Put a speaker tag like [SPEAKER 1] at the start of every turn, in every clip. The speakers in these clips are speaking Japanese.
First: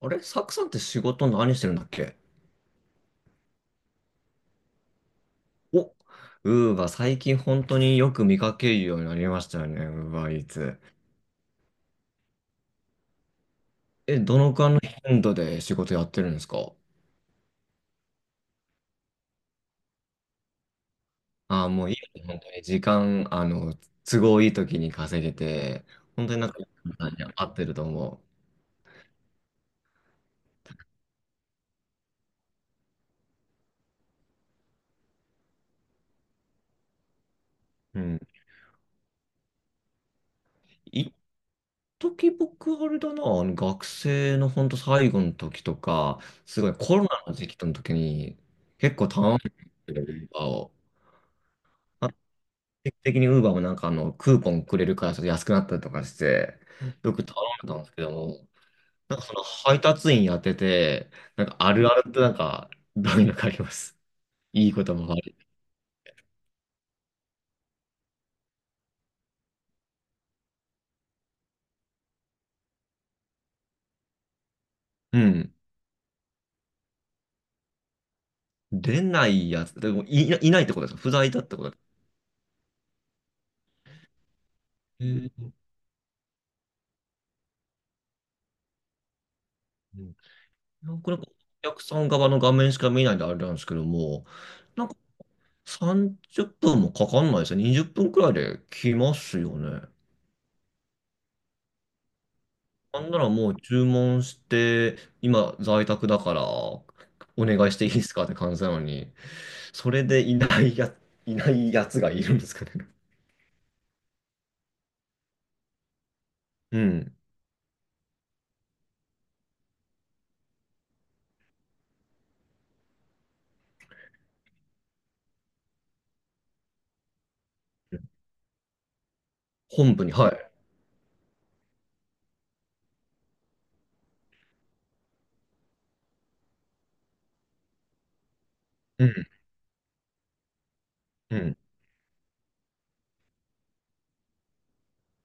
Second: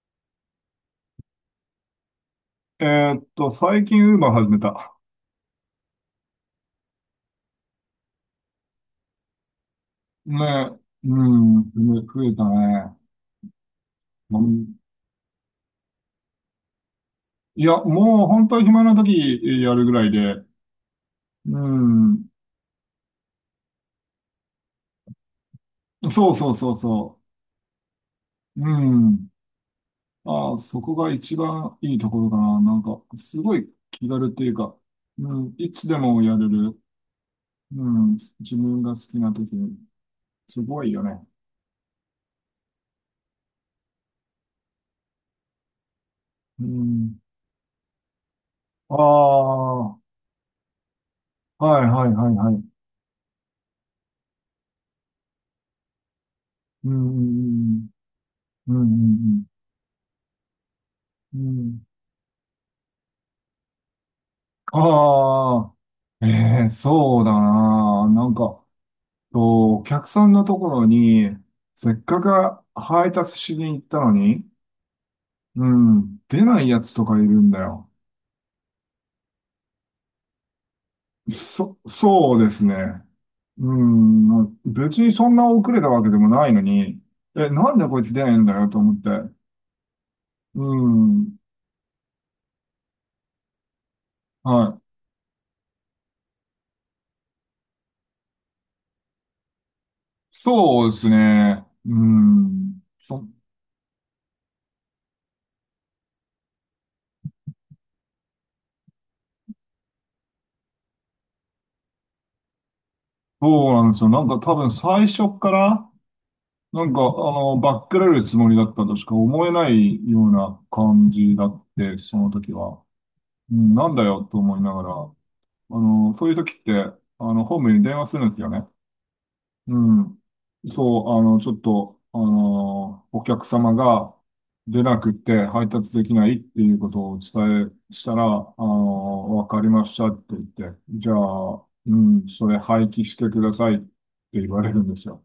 [SPEAKER 1] あれサクさんって仕事何してるんだっけ？
[SPEAKER 2] え最近ウーバー始めた。
[SPEAKER 1] お、ウーバー、最近本当によく見かけるようになりましたよね、ウーバーイー
[SPEAKER 2] ね、
[SPEAKER 1] ツ。
[SPEAKER 2] うん、ね増えたね。
[SPEAKER 1] え、
[SPEAKER 2] う
[SPEAKER 1] どのくらい
[SPEAKER 2] ん
[SPEAKER 1] の頻度で仕事やってるんですか？
[SPEAKER 2] いや、もう本当に暇な時やるぐらいで、う
[SPEAKER 1] ああもういいよね、
[SPEAKER 2] ん、
[SPEAKER 1] 本当に時間、都合いい時に稼げて、本
[SPEAKER 2] そ
[SPEAKER 1] 当
[SPEAKER 2] う
[SPEAKER 1] にな
[SPEAKER 2] そ
[SPEAKER 1] ん
[SPEAKER 2] う
[SPEAKER 1] か、
[SPEAKER 2] そうそ
[SPEAKER 1] 合ってると思
[SPEAKER 2] う、うん。あー、そこが一番いいところかな。なんか、すごい気軽っていうか、うん、いつでもやれる。う
[SPEAKER 1] う。う
[SPEAKER 2] ん、
[SPEAKER 1] ん。
[SPEAKER 2] 自分が好きな時に、すごいよ
[SPEAKER 1] 一
[SPEAKER 2] ね。
[SPEAKER 1] 時僕、あれだな、学生の本当最後の時とか、す
[SPEAKER 2] う
[SPEAKER 1] ごいコロ
[SPEAKER 2] ん。
[SPEAKER 1] ナの時期の時に、結
[SPEAKER 2] あ
[SPEAKER 1] 構頼んで
[SPEAKER 2] あ、は
[SPEAKER 1] る、ウーバーを。
[SPEAKER 2] いはいはいはい。
[SPEAKER 1] 定期的にウーバーもクーポンくれるからちょっと安くなったりとかして、
[SPEAKER 2] う
[SPEAKER 1] よく頼んでたんで
[SPEAKER 2] ん、
[SPEAKER 1] すけども、
[SPEAKER 2] うん、うん、うん、う
[SPEAKER 1] なんかその
[SPEAKER 2] ん。
[SPEAKER 1] 配達員やってて、
[SPEAKER 2] う
[SPEAKER 1] なん
[SPEAKER 2] んう
[SPEAKER 1] かある
[SPEAKER 2] ん
[SPEAKER 1] あるってなんか、どういうのかあります？いいことも悪い。
[SPEAKER 2] ああ、ええそうだな。なんか、とお客さんのところに、せっかく配達しに行ったのに、
[SPEAKER 1] うん。
[SPEAKER 2] うん、出ないやつとかいるんだよ。
[SPEAKER 1] 出ないやつ、でもい、いないってことですか？不在だってことですか？
[SPEAKER 2] そうですね。うん、まあ別
[SPEAKER 1] え
[SPEAKER 2] にそんな
[SPEAKER 1] ー
[SPEAKER 2] 遅れたわけでもないのに、え、なんでこいつ出ないんだよと思って。
[SPEAKER 1] うん。
[SPEAKER 2] う
[SPEAKER 1] なんかお
[SPEAKER 2] ん、
[SPEAKER 1] 客さん側の画面しか見ないんであれなんですけども、
[SPEAKER 2] は
[SPEAKER 1] なん
[SPEAKER 2] い。
[SPEAKER 1] か30分もかかんないですよ。20分くらいで来ますよね。
[SPEAKER 2] そうですね。
[SPEAKER 1] なんならもう注文して、今在宅だから、お願いしていいですかって感じなのに、それでいないやつがいるんですかね。
[SPEAKER 2] そうなんですよ。なんか多分最初っから、
[SPEAKER 1] うん。
[SPEAKER 2] バックられるつもりだったとしか思えないような感じだって、その時は。うん、なんだよと思いながら、そういう時って、ホームに電話するんですよね。う
[SPEAKER 1] 本部に、
[SPEAKER 2] ん。
[SPEAKER 1] はい。
[SPEAKER 2] そう、あの、ちょっと、あの、お客様が出なくて配達できないっていうことを伝え、したら、
[SPEAKER 1] うん。
[SPEAKER 2] わかりましたって言って、じゃ
[SPEAKER 1] うん。
[SPEAKER 2] あ、うん、それ廃棄してくださいって言われるんですよ。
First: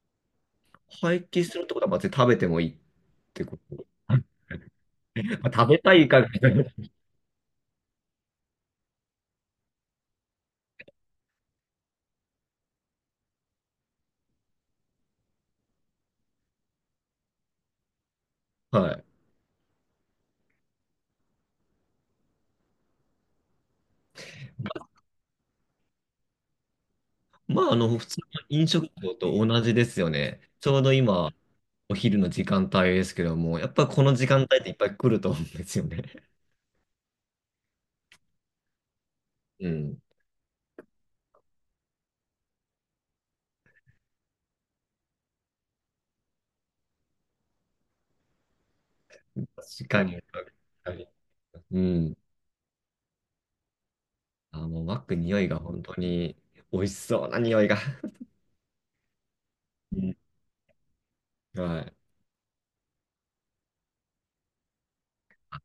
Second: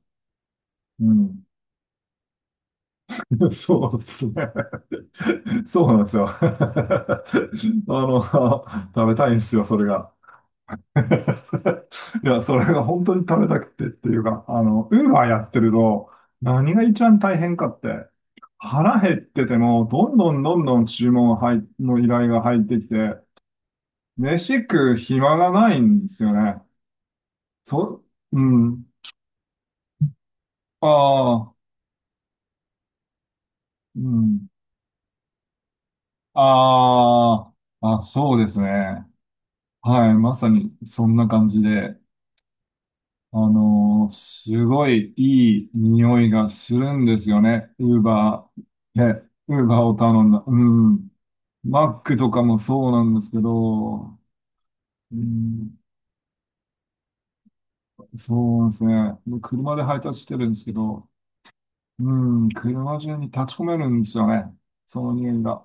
[SPEAKER 2] う
[SPEAKER 1] 廃
[SPEAKER 2] ん。
[SPEAKER 1] 棄するってことは、まあ、食べてもいいって こと。
[SPEAKER 2] そうです ね。
[SPEAKER 1] まあ、食べ
[SPEAKER 2] そう
[SPEAKER 1] た
[SPEAKER 2] なん
[SPEAKER 1] い
[SPEAKER 2] です
[SPEAKER 1] か
[SPEAKER 2] よ。
[SPEAKER 1] みたいな。
[SPEAKER 2] あの、食べたいんですよ、それが。いや、それが本当に食べたくてっていうか、ウーバーやってると、何が一番大変かって、
[SPEAKER 1] は
[SPEAKER 2] 腹
[SPEAKER 1] い。
[SPEAKER 2] 減ってても、どんどんどんどん注文が入の依頼が入ってきて、飯食う暇がないんですよね。
[SPEAKER 1] まあ、
[SPEAKER 2] そ、
[SPEAKER 1] 普通の
[SPEAKER 2] う
[SPEAKER 1] 飲
[SPEAKER 2] ん。
[SPEAKER 1] 食業と同じですよね。ちょう
[SPEAKER 2] あ
[SPEAKER 1] ど今、
[SPEAKER 2] あ、
[SPEAKER 1] お昼の時間帯ですけども、やっぱ
[SPEAKER 2] う
[SPEAKER 1] この時間
[SPEAKER 2] ん。
[SPEAKER 1] 帯っていっぱい来ると思うんですよね。
[SPEAKER 2] あそうですね。
[SPEAKER 1] うん。
[SPEAKER 2] はい、まさにそんな感じで。すごいいい匂いがするんですよね。ウーバー、え、ウーバー
[SPEAKER 1] 確
[SPEAKER 2] を
[SPEAKER 1] かに。
[SPEAKER 2] 頼んだ。
[SPEAKER 1] 確
[SPEAKER 2] う
[SPEAKER 1] かに。
[SPEAKER 2] ん。
[SPEAKER 1] う
[SPEAKER 2] マック
[SPEAKER 1] ん。
[SPEAKER 2] とかもそうなんですけど、
[SPEAKER 1] あ、もうマッ
[SPEAKER 2] う
[SPEAKER 1] ク匂いが
[SPEAKER 2] ん、
[SPEAKER 1] 本当に美味しそうな匂いが。
[SPEAKER 2] そうなんですね。僕車で配
[SPEAKER 1] うん。
[SPEAKER 2] 達してるんですけど、
[SPEAKER 1] はい。
[SPEAKER 2] うん、車中に立ち込めるんですよね。その匂いが。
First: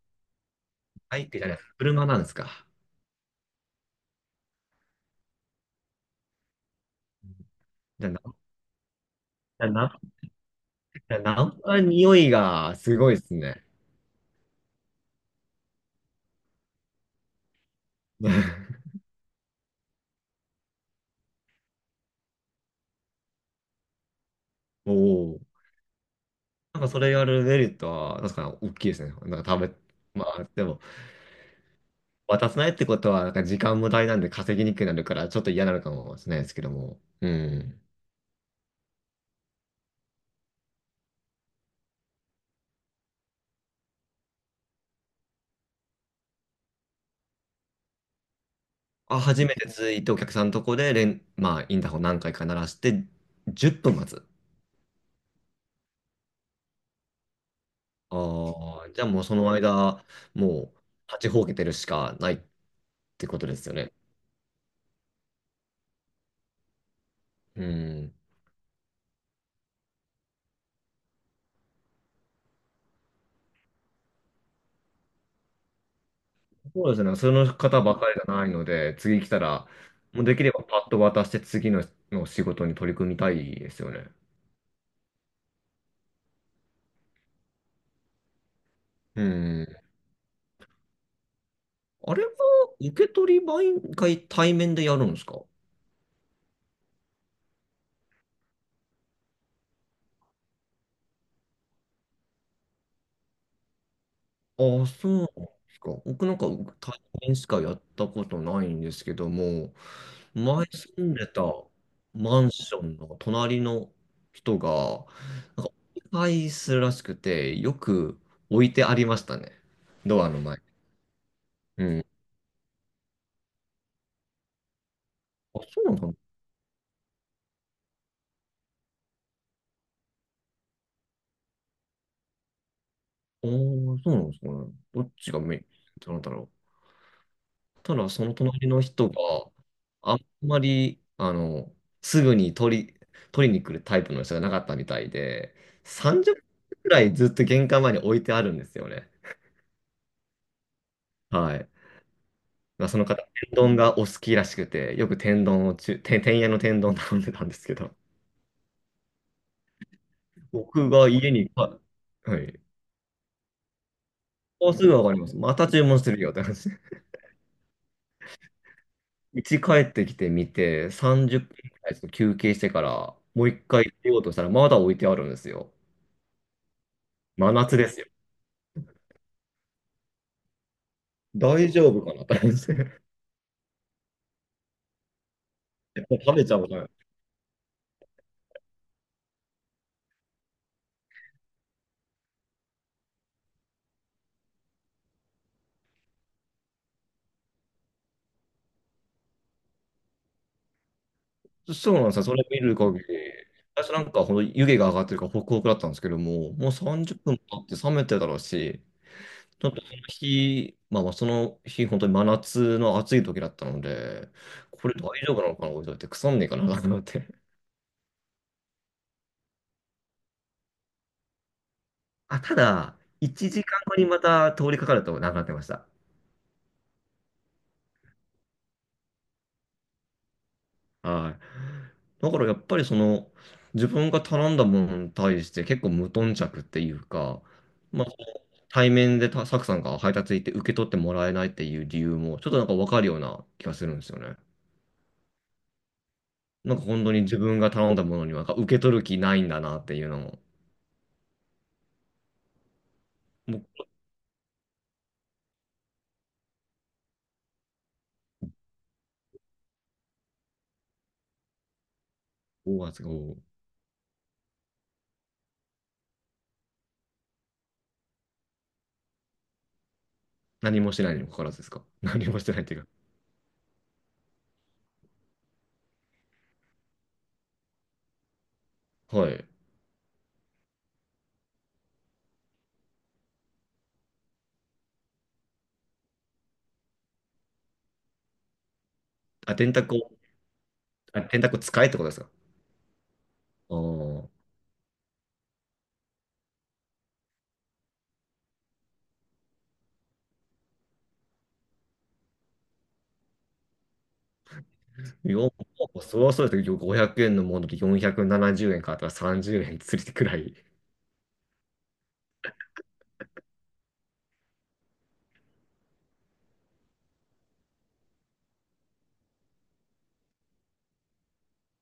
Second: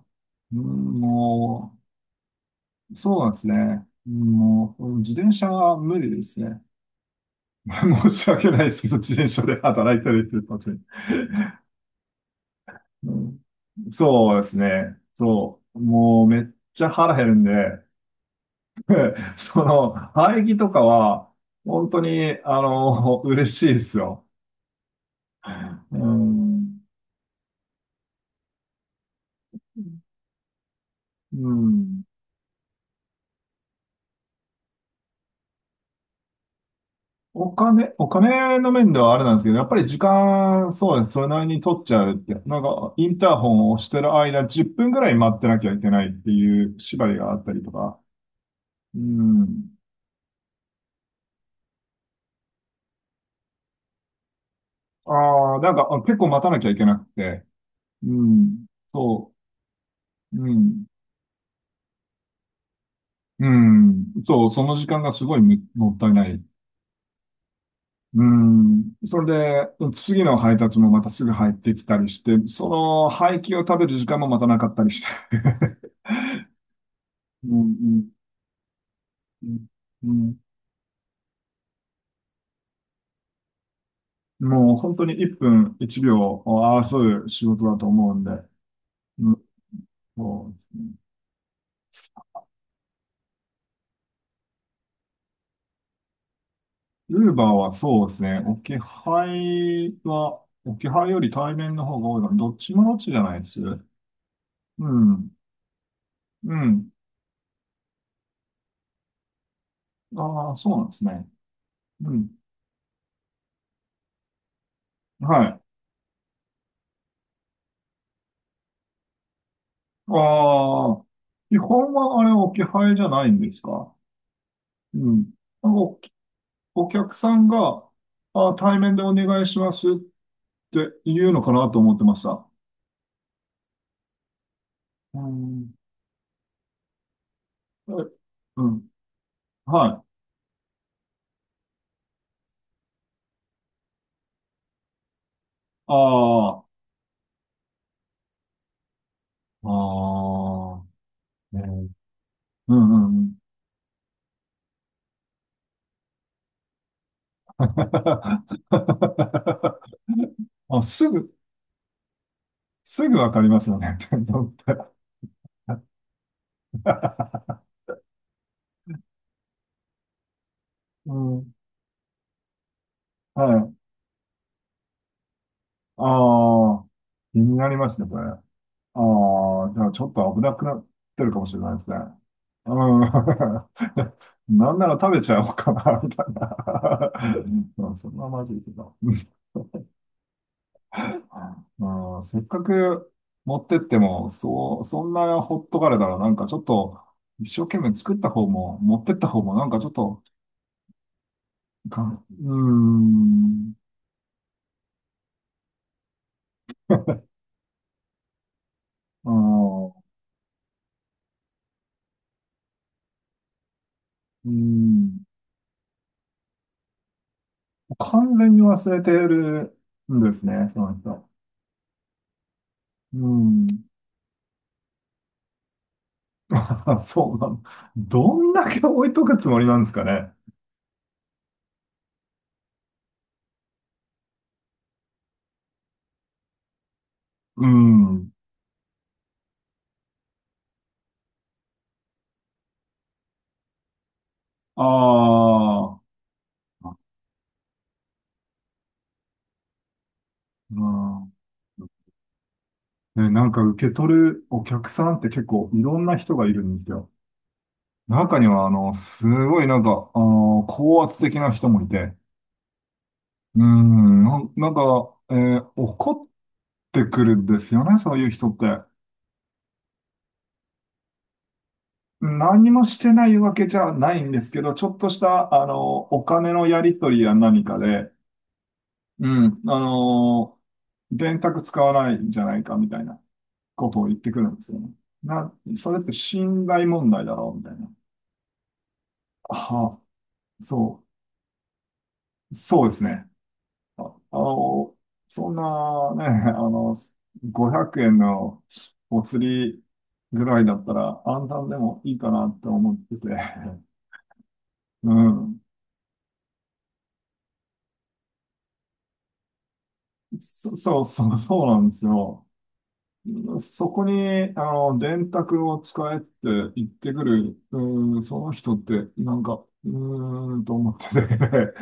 [SPEAKER 2] うん、
[SPEAKER 1] バイクじゃない、
[SPEAKER 2] も
[SPEAKER 1] 車なんですか？
[SPEAKER 2] う、そうなんですね。もう、自転車は無理ですね。
[SPEAKER 1] じゃ
[SPEAKER 2] 申
[SPEAKER 1] あ、な、
[SPEAKER 2] し
[SPEAKER 1] じ
[SPEAKER 2] 訳ないですけど、自転車で
[SPEAKER 1] ゃあ
[SPEAKER 2] 働
[SPEAKER 1] な、
[SPEAKER 2] いたりっていうこと
[SPEAKER 1] じゃあナンパの匂いがすごいですね。
[SPEAKER 2] そうですね。そう。もうめっちゃ腹減るんで、その、排気とかは、本当に、嬉しいですよ。
[SPEAKER 1] おお。
[SPEAKER 2] うん。
[SPEAKER 1] なんかそれやるメリットは、確かに大きいですね。なんか食べ、まあ、でも、
[SPEAKER 2] うん。
[SPEAKER 1] 渡さないってことは、なんか時間無駄になんで稼ぎにくくなるから、ちょっと嫌なのかもしれないですけども。う
[SPEAKER 2] お
[SPEAKER 1] ん。
[SPEAKER 2] 金、お金の面ではあれなんですけど、やっぱり時間、そうです。それなりに取っちゃうって。なんか、インターホンを押してる間、10分ぐらい待ってなきゃいけないっていう縛りがあったりとか。う
[SPEAKER 1] あ、初めて
[SPEAKER 2] ん。
[SPEAKER 1] ついてお客さんのとこでまあ、インターホン何回か鳴らして、10分待つ。
[SPEAKER 2] ああ、なんか、あ結構待たなきゃいけなくて。うん。
[SPEAKER 1] ああ、じゃあもう
[SPEAKER 2] そ
[SPEAKER 1] その間、
[SPEAKER 2] う。う
[SPEAKER 1] もう、
[SPEAKER 2] ん。
[SPEAKER 1] 立ちほうけてるしかないってこと
[SPEAKER 2] う
[SPEAKER 1] ですよね。
[SPEAKER 2] ん。そう、その時間がすごいむもったいない。
[SPEAKER 1] うん。
[SPEAKER 2] うん。それで、次の配達もまたすぐ入ってきたりして、その廃棄を食べる時間もまたなかったりして。
[SPEAKER 1] そうですね。そ
[SPEAKER 2] う
[SPEAKER 1] の
[SPEAKER 2] んう
[SPEAKER 1] 方ばか
[SPEAKER 2] ん
[SPEAKER 1] りじゃないので、次来た
[SPEAKER 2] うん
[SPEAKER 1] ら、
[SPEAKER 2] う
[SPEAKER 1] もうで
[SPEAKER 2] ん
[SPEAKER 1] きればパッと渡しての仕事に取り組みたいですよね。
[SPEAKER 2] もう本当に1分1秒を争う仕事だと思うんで。
[SPEAKER 1] う
[SPEAKER 2] うん、
[SPEAKER 1] ん。
[SPEAKER 2] そうですね。
[SPEAKER 1] あれは、受け取り毎回対面でやるんですか？
[SPEAKER 2] ウーバーはそうですね。置き配は、置き配より対面の方が多いから、どっちもどっちじゃないです。う
[SPEAKER 1] ああ、そうなんで
[SPEAKER 2] ん。
[SPEAKER 1] すか。僕なんか
[SPEAKER 2] うん。
[SPEAKER 1] 対面しかやったことないんですけども、
[SPEAKER 2] ああ、
[SPEAKER 1] 前
[SPEAKER 2] そうなんで
[SPEAKER 1] 住
[SPEAKER 2] す
[SPEAKER 1] んで
[SPEAKER 2] ね。
[SPEAKER 1] た
[SPEAKER 2] うん。
[SPEAKER 1] マンションの隣の人が、
[SPEAKER 2] はい。
[SPEAKER 1] なんか、お願いするらしくて、よく置いてありましたね。ドアの前。
[SPEAKER 2] ああ、基
[SPEAKER 1] う
[SPEAKER 2] 本
[SPEAKER 1] ん。
[SPEAKER 2] はあれ置き配じゃないんですか？うん。
[SPEAKER 1] あ、
[SPEAKER 2] なんか
[SPEAKER 1] そうなのかな？
[SPEAKER 2] お客さんが、あ、対面でお願いしますって言うのかなと思ってました。
[SPEAKER 1] ああ、そうなんですかね。どっ
[SPEAKER 2] う
[SPEAKER 1] ちがメイン
[SPEAKER 2] ん。
[SPEAKER 1] なんだろ？
[SPEAKER 2] え
[SPEAKER 1] ただその
[SPEAKER 2] う
[SPEAKER 1] 隣の
[SPEAKER 2] ん。
[SPEAKER 1] 人が
[SPEAKER 2] はい。
[SPEAKER 1] あんまり、すぐに取りに来るタイプの人がなかったみたいで、30
[SPEAKER 2] あ
[SPEAKER 1] 分くらいずっと玄関前に置いてあるんですよね。
[SPEAKER 2] あ、あ
[SPEAKER 1] は
[SPEAKER 2] あ、
[SPEAKER 1] い。
[SPEAKER 2] ね、う
[SPEAKER 1] まあ、
[SPEAKER 2] んう
[SPEAKER 1] その
[SPEAKER 2] んう
[SPEAKER 1] 方、
[SPEAKER 2] ん。
[SPEAKER 1] 天丼がお好きらしくて、よく天丼をちゅ、て天屋の天丼頼んでたんですけど、
[SPEAKER 2] あ、
[SPEAKER 1] 僕
[SPEAKER 2] す
[SPEAKER 1] が家
[SPEAKER 2] ぐ、
[SPEAKER 1] に、あはい。
[SPEAKER 2] すぐわかりますよね。
[SPEAKER 1] もうす ぐわかります。また注文するよって話。家帰ってきてみて、
[SPEAKER 2] う
[SPEAKER 1] 30
[SPEAKER 2] ん。
[SPEAKER 1] 分くらいちょっと休憩してから、
[SPEAKER 2] は
[SPEAKER 1] もう一
[SPEAKER 2] い。
[SPEAKER 1] 回出ようとしたら、まだ置いてあるんですよ。
[SPEAKER 2] ああ、気
[SPEAKER 1] 真
[SPEAKER 2] になり
[SPEAKER 1] 夏
[SPEAKER 2] ま
[SPEAKER 1] で
[SPEAKER 2] す
[SPEAKER 1] すよ。
[SPEAKER 2] ね、これ。ああ、じゃあちょっと危なくなってるかもしれ
[SPEAKER 1] 大
[SPEAKER 2] ないで
[SPEAKER 1] 丈
[SPEAKER 2] すね。
[SPEAKER 1] 夫かなって感じ
[SPEAKER 2] う
[SPEAKER 1] です。
[SPEAKER 2] ん。なんなら食べちゃおうかな、み たい
[SPEAKER 1] 食べちゃうから。
[SPEAKER 2] な。うんそんなまずいけど。うん、せっかく持ってっても、そう、そんなほっとかれたら、なんかちょっと、一生懸命作った方も、持ってった方も、なんかちょっと、
[SPEAKER 1] そうな
[SPEAKER 2] か、
[SPEAKER 1] んですよ。そ
[SPEAKER 2] う
[SPEAKER 1] れ
[SPEAKER 2] ー
[SPEAKER 1] 見る限り。
[SPEAKER 2] ん、
[SPEAKER 1] 最初なんか、ほんと湯気が上がってるからホクホクだったんですけども、もう30分経って冷めてたろうし、
[SPEAKER 2] あ
[SPEAKER 1] ちょっとその
[SPEAKER 2] ー
[SPEAKER 1] 日、本当に真夏の暑い時だったので、
[SPEAKER 2] うー
[SPEAKER 1] これ大
[SPEAKER 2] ん、
[SPEAKER 1] 丈夫なのかな、置いといて、腐んねえかなと思って。
[SPEAKER 2] 完全に忘れてるんですね、その人。
[SPEAKER 1] あ、ただ、
[SPEAKER 2] うー
[SPEAKER 1] 1時間
[SPEAKER 2] ん
[SPEAKER 1] 後にまた通りかかるとなくなってました。
[SPEAKER 2] あ、そうなの。どんだけ置いとくつもりなんですかね。
[SPEAKER 1] はい。だからやっぱりその、自分が頼んだものに対して結構無頓着っていうか、
[SPEAKER 2] う
[SPEAKER 1] まあ、
[SPEAKER 2] ん。
[SPEAKER 1] 対面でたサクさんが配達行って受け取ってもらえないっていう理由も、ちょっとなんかわかるような気がするんですよね。
[SPEAKER 2] ああ、
[SPEAKER 1] なんか本当に自分が頼んだものにはなんか受け取る気ないんだなっていうのも、
[SPEAKER 2] うんね、なんか受
[SPEAKER 1] 僕
[SPEAKER 2] け取るお客さんって結構いろんな人がいるんですよ。中には、あの、すごいなんか、あの、高圧的な人もいて、
[SPEAKER 1] はすつが
[SPEAKER 2] うん、怒ってくるんですよね、そういう人って。
[SPEAKER 1] 何もしてないにもかかわらずですか？何もしてないっ
[SPEAKER 2] 何
[SPEAKER 1] ていう
[SPEAKER 2] も
[SPEAKER 1] か。
[SPEAKER 2] してないわけじゃないんですけど、ちょっとした、お金のやり取りや何かで、う
[SPEAKER 1] はい。
[SPEAKER 2] ん、電卓使わないんじゃないかみたいなことを言ってくるんですよね。な、それって信頼問題だろうみたいな。
[SPEAKER 1] あ、電卓
[SPEAKER 2] は
[SPEAKER 1] を、
[SPEAKER 2] あ、
[SPEAKER 1] あ、電卓使えってことですか？
[SPEAKER 2] そうですね。
[SPEAKER 1] ああ
[SPEAKER 2] あ、あ
[SPEAKER 1] ー。
[SPEAKER 2] の、そんなね、あの、500円のお釣りぐらいだったら暗算でもいいかなって思ってて。う
[SPEAKER 1] よ、
[SPEAKER 2] ん。
[SPEAKER 1] そうそうですけど、500円のもので470円買ったら30円つりてくらい。い
[SPEAKER 2] そうなんですよ。そこに、電卓を使えって言ってくる、うーん、その人って、なんか、うーん、と思ってて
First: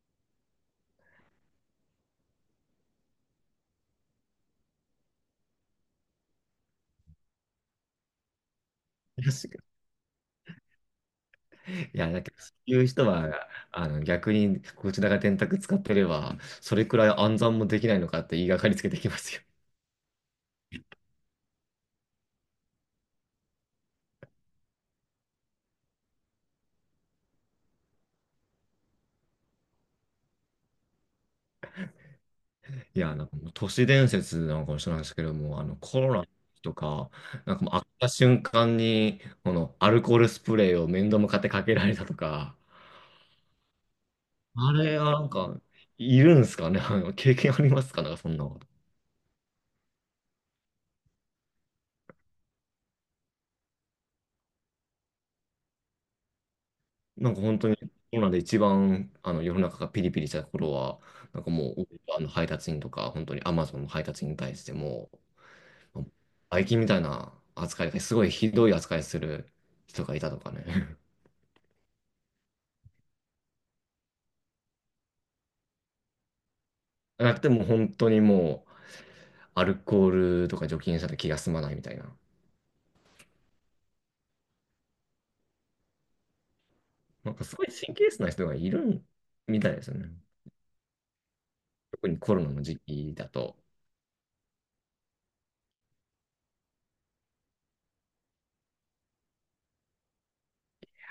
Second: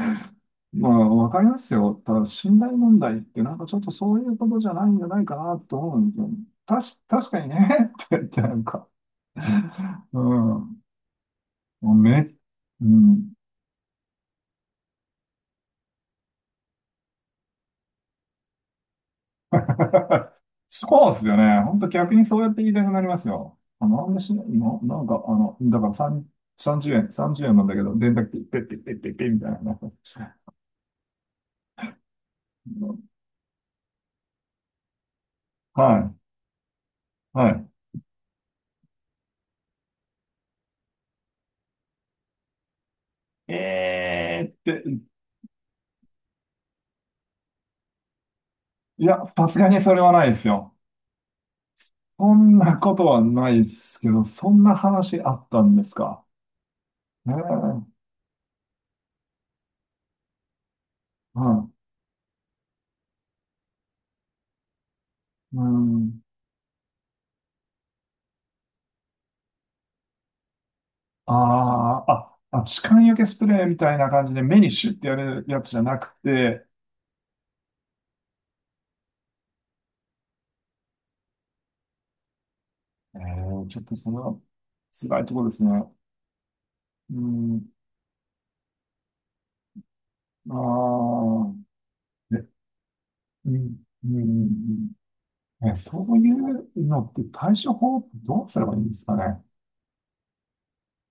[SPEAKER 2] まあ、わかりますよ。ただ、信頼問題って、なんかちょっとそういうことじゃないんじゃないかなと思うんですよねたし、確かにね って言って、なんか、
[SPEAKER 1] やし
[SPEAKER 2] うん、もう
[SPEAKER 1] いや、だ
[SPEAKER 2] め、
[SPEAKER 1] けど、そう
[SPEAKER 2] う
[SPEAKER 1] いう人
[SPEAKER 2] ん、
[SPEAKER 1] は、逆に、こちらが電卓使ってれば、それくらい暗算もできないのかって言いがかりつけてきますよ。
[SPEAKER 2] そうですよね。本当逆にそうやって言いたくなりますよ。あ、なんでしないのなんか、だから3、30円、30円なんだけど、電卓っペッペッペッペッペッみたいな。
[SPEAKER 1] いや、なんかもう都市伝説なのかもしれないですけども、
[SPEAKER 2] は
[SPEAKER 1] コロナ
[SPEAKER 2] い、
[SPEAKER 1] とか、
[SPEAKER 2] は
[SPEAKER 1] なん
[SPEAKER 2] い。
[SPEAKER 1] かもう、開けた瞬間に、この、アルコールスプレーを面倒向かってかけられたとか、
[SPEAKER 2] えー
[SPEAKER 1] あ
[SPEAKER 2] って、
[SPEAKER 1] れはなんか、いるんですかね？ あの経験ありますか？なんか、そんなこと。
[SPEAKER 2] いや、さすがにそれはないですよ。そんなことはないですけど、そんな話あったんですか？え
[SPEAKER 1] な
[SPEAKER 2] え
[SPEAKER 1] んか本当に
[SPEAKER 2] は
[SPEAKER 1] コロナで一番世の中がピリピリした頃は、なんかも
[SPEAKER 2] い。
[SPEAKER 1] う配達員とか、本当にアマゾンの配達員に対しても、
[SPEAKER 2] うん。
[SPEAKER 1] バイキンみたいな扱い、すごいひどい扱いする人がいたとかね。
[SPEAKER 2] あーあ、あ、痴漢除けスプレーみたいな感じで目にシュッてやるやつじゃなくて、
[SPEAKER 1] なくても本当にもうアルコールとか除菌したら気が済まないみたいな。
[SPEAKER 2] えー、ちょっとそれは辛いところですね。う
[SPEAKER 1] なんかす
[SPEAKER 2] ん、
[SPEAKER 1] ごい神経質な人がいるみたいですよね。
[SPEAKER 2] ああ、
[SPEAKER 1] 特にコロ
[SPEAKER 2] え、
[SPEAKER 1] ナの時期だ
[SPEAKER 2] うん、
[SPEAKER 1] と、
[SPEAKER 2] うん、うんうんえ、そういうのって対処法どうすればいいんですかね？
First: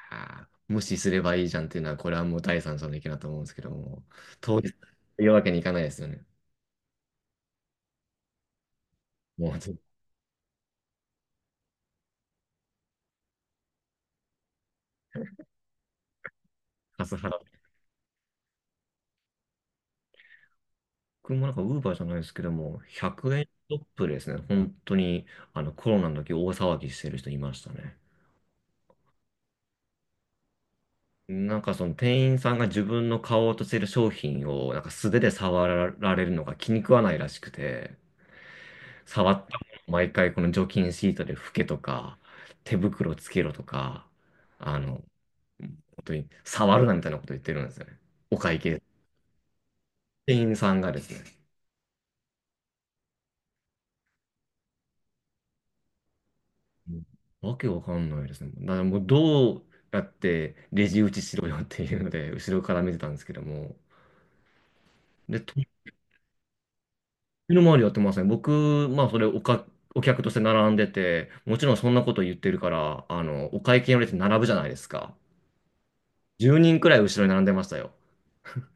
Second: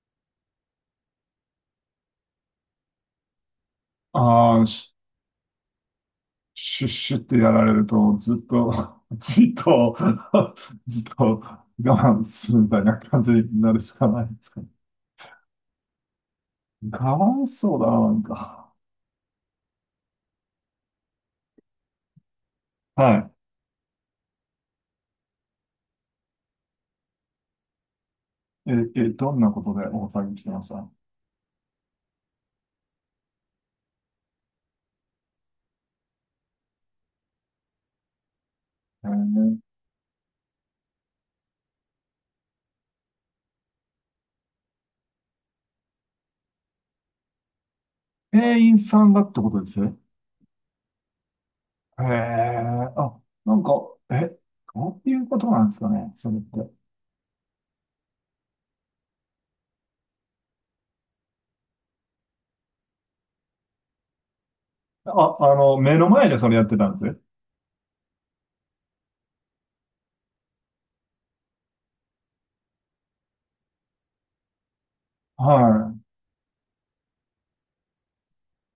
[SPEAKER 1] あー無視すればいいじゃんっていうのは、これはもう第三者の意見だと思うんですけども、
[SPEAKER 2] あ
[SPEAKER 1] 当
[SPEAKER 2] あ、
[SPEAKER 1] 日、
[SPEAKER 2] シ
[SPEAKER 1] 言うわけにいかないですよね。
[SPEAKER 2] ュッシュッってやられると、ずっと、じ
[SPEAKER 1] も
[SPEAKER 2] っ
[SPEAKER 1] う、
[SPEAKER 2] と、じっと我慢するみたいな感じになるしかないんですかね。か
[SPEAKER 1] 笠原。
[SPEAKER 2] わいそうだな、なんか。
[SPEAKER 1] 僕もなんか、ウーバーじゃないですけども、
[SPEAKER 2] はい。
[SPEAKER 1] 100円ショップですね。本当に、コロナの時大騒ぎしてる人いましたね。
[SPEAKER 2] え、え、どんなことで大騒ぎしてました？
[SPEAKER 1] なんかその店員さんが自分の買おうとしてる商品をなんか素手で触られるのが気に食わないらしくて、
[SPEAKER 2] え
[SPEAKER 1] 触っ
[SPEAKER 2] ー、
[SPEAKER 1] たものを毎回この除菌シートで拭けとか、手袋つけろとか、あの、本当に触るなみたいなこと言ってるんですよね。お会
[SPEAKER 2] 店員
[SPEAKER 1] 計。
[SPEAKER 2] さんがってことです
[SPEAKER 1] 店員さんがですね。
[SPEAKER 2] へえ、あ、なんか、え、どういうことなんですかね、それって？
[SPEAKER 1] わけわかんないですね。だからもうどうやってレジ打ちしろよっていうので、後ろから見てたんですけども。
[SPEAKER 2] あ、
[SPEAKER 1] で、とっ
[SPEAKER 2] 目の前でそれやってたんです。
[SPEAKER 1] の周りやってません。僕、まあそれおか、お客として並んでて、もちろんそんなこと言ってるから、お会計の列並ぶじゃないですか。
[SPEAKER 2] は
[SPEAKER 1] 10人くらい後ろに並んでましたよ。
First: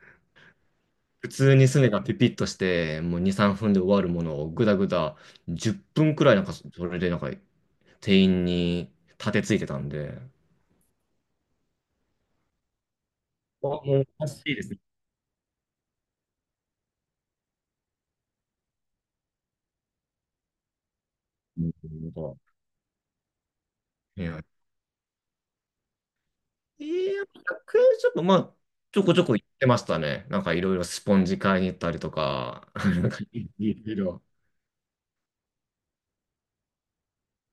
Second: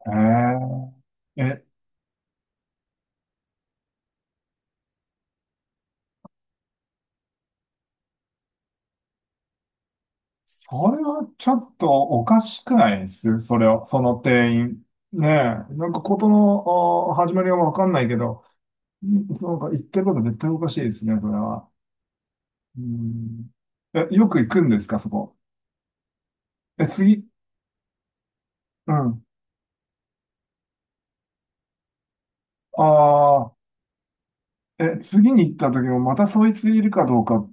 [SPEAKER 2] い。
[SPEAKER 1] 普
[SPEAKER 2] へえ、
[SPEAKER 1] 通
[SPEAKER 2] え、
[SPEAKER 1] にすねがピピッとして、もう2、3分で終わるものをぐだぐだ10分くらいなんかそれでなんか店員に立てついてたんで、
[SPEAKER 2] それはちょっとおかしくないですそれ
[SPEAKER 1] あも
[SPEAKER 2] を、そ
[SPEAKER 1] う
[SPEAKER 2] の
[SPEAKER 1] おかし
[SPEAKER 2] 店
[SPEAKER 1] いですね。
[SPEAKER 2] 員。ねえ、なんかことの、あ始まりはわかんないけど、んなんか言ってること絶対おかしいですね、それ
[SPEAKER 1] う
[SPEAKER 2] は。
[SPEAKER 1] ん。
[SPEAKER 2] うん。え、
[SPEAKER 1] い
[SPEAKER 2] よく
[SPEAKER 1] や
[SPEAKER 2] 行くんですか、そこ？え、
[SPEAKER 1] いや、
[SPEAKER 2] 次。
[SPEAKER 1] 100円ショップ、まあ、
[SPEAKER 2] う
[SPEAKER 1] ちょこち
[SPEAKER 2] ん。
[SPEAKER 1] ょこ行ってましたね。なんかいろいろスポンジ買いに行ったりとか、なんか
[SPEAKER 2] あ
[SPEAKER 1] い
[SPEAKER 2] あ、
[SPEAKER 1] ろいろ。
[SPEAKER 2] え、次に行った時もまたそいついるかどうかっ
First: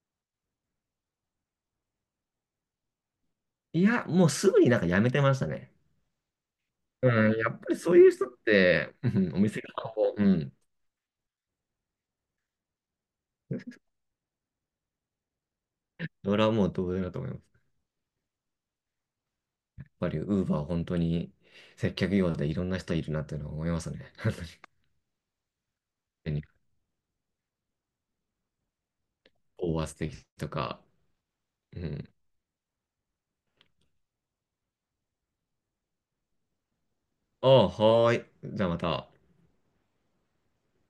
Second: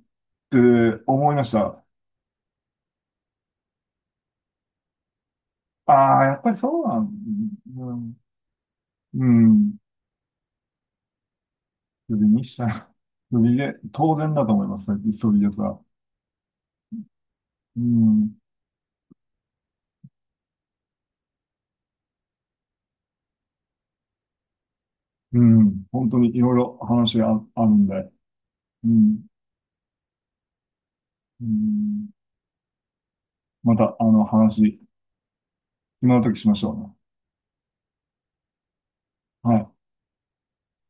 [SPEAKER 2] て思いました。
[SPEAKER 1] いや、もうすぐになんかやめてましたね。
[SPEAKER 2] ああ、やっぱりそうなん、
[SPEAKER 1] うん、やっぱり
[SPEAKER 2] う
[SPEAKER 1] そういう
[SPEAKER 2] ん、
[SPEAKER 1] 人って、う
[SPEAKER 2] う
[SPEAKER 1] んお店
[SPEAKER 2] ん、
[SPEAKER 1] 側も、うん、
[SPEAKER 2] クビにしたら、クビで、当然だと思いますね、そういうやつは。
[SPEAKER 1] それはもう同然だと思います。
[SPEAKER 2] うん、
[SPEAKER 1] やっぱりウーバー本当に接客業でいろんな人いるなっていうのは思いますね。本
[SPEAKER 2] うん、本当
[SPEAKER 1] 当
[SPEAKER 2] にい
[SPEAKER 1] に。
[SPEAKER 2] ろいろ話があ、あるんで、うん、
[SPEAKER 1] オーバーステーキとか。
[SPEAKER 2] う
[SPEAKER 1] う
[SPEAKER 2] ん、
[SPEAKER 1] ん。
[SPEAKER 2] また、話、今の時しましょ
[SPEAKER 1] ああ、はーい。じゃあまた。
[SPEAKER 2] うね。はい。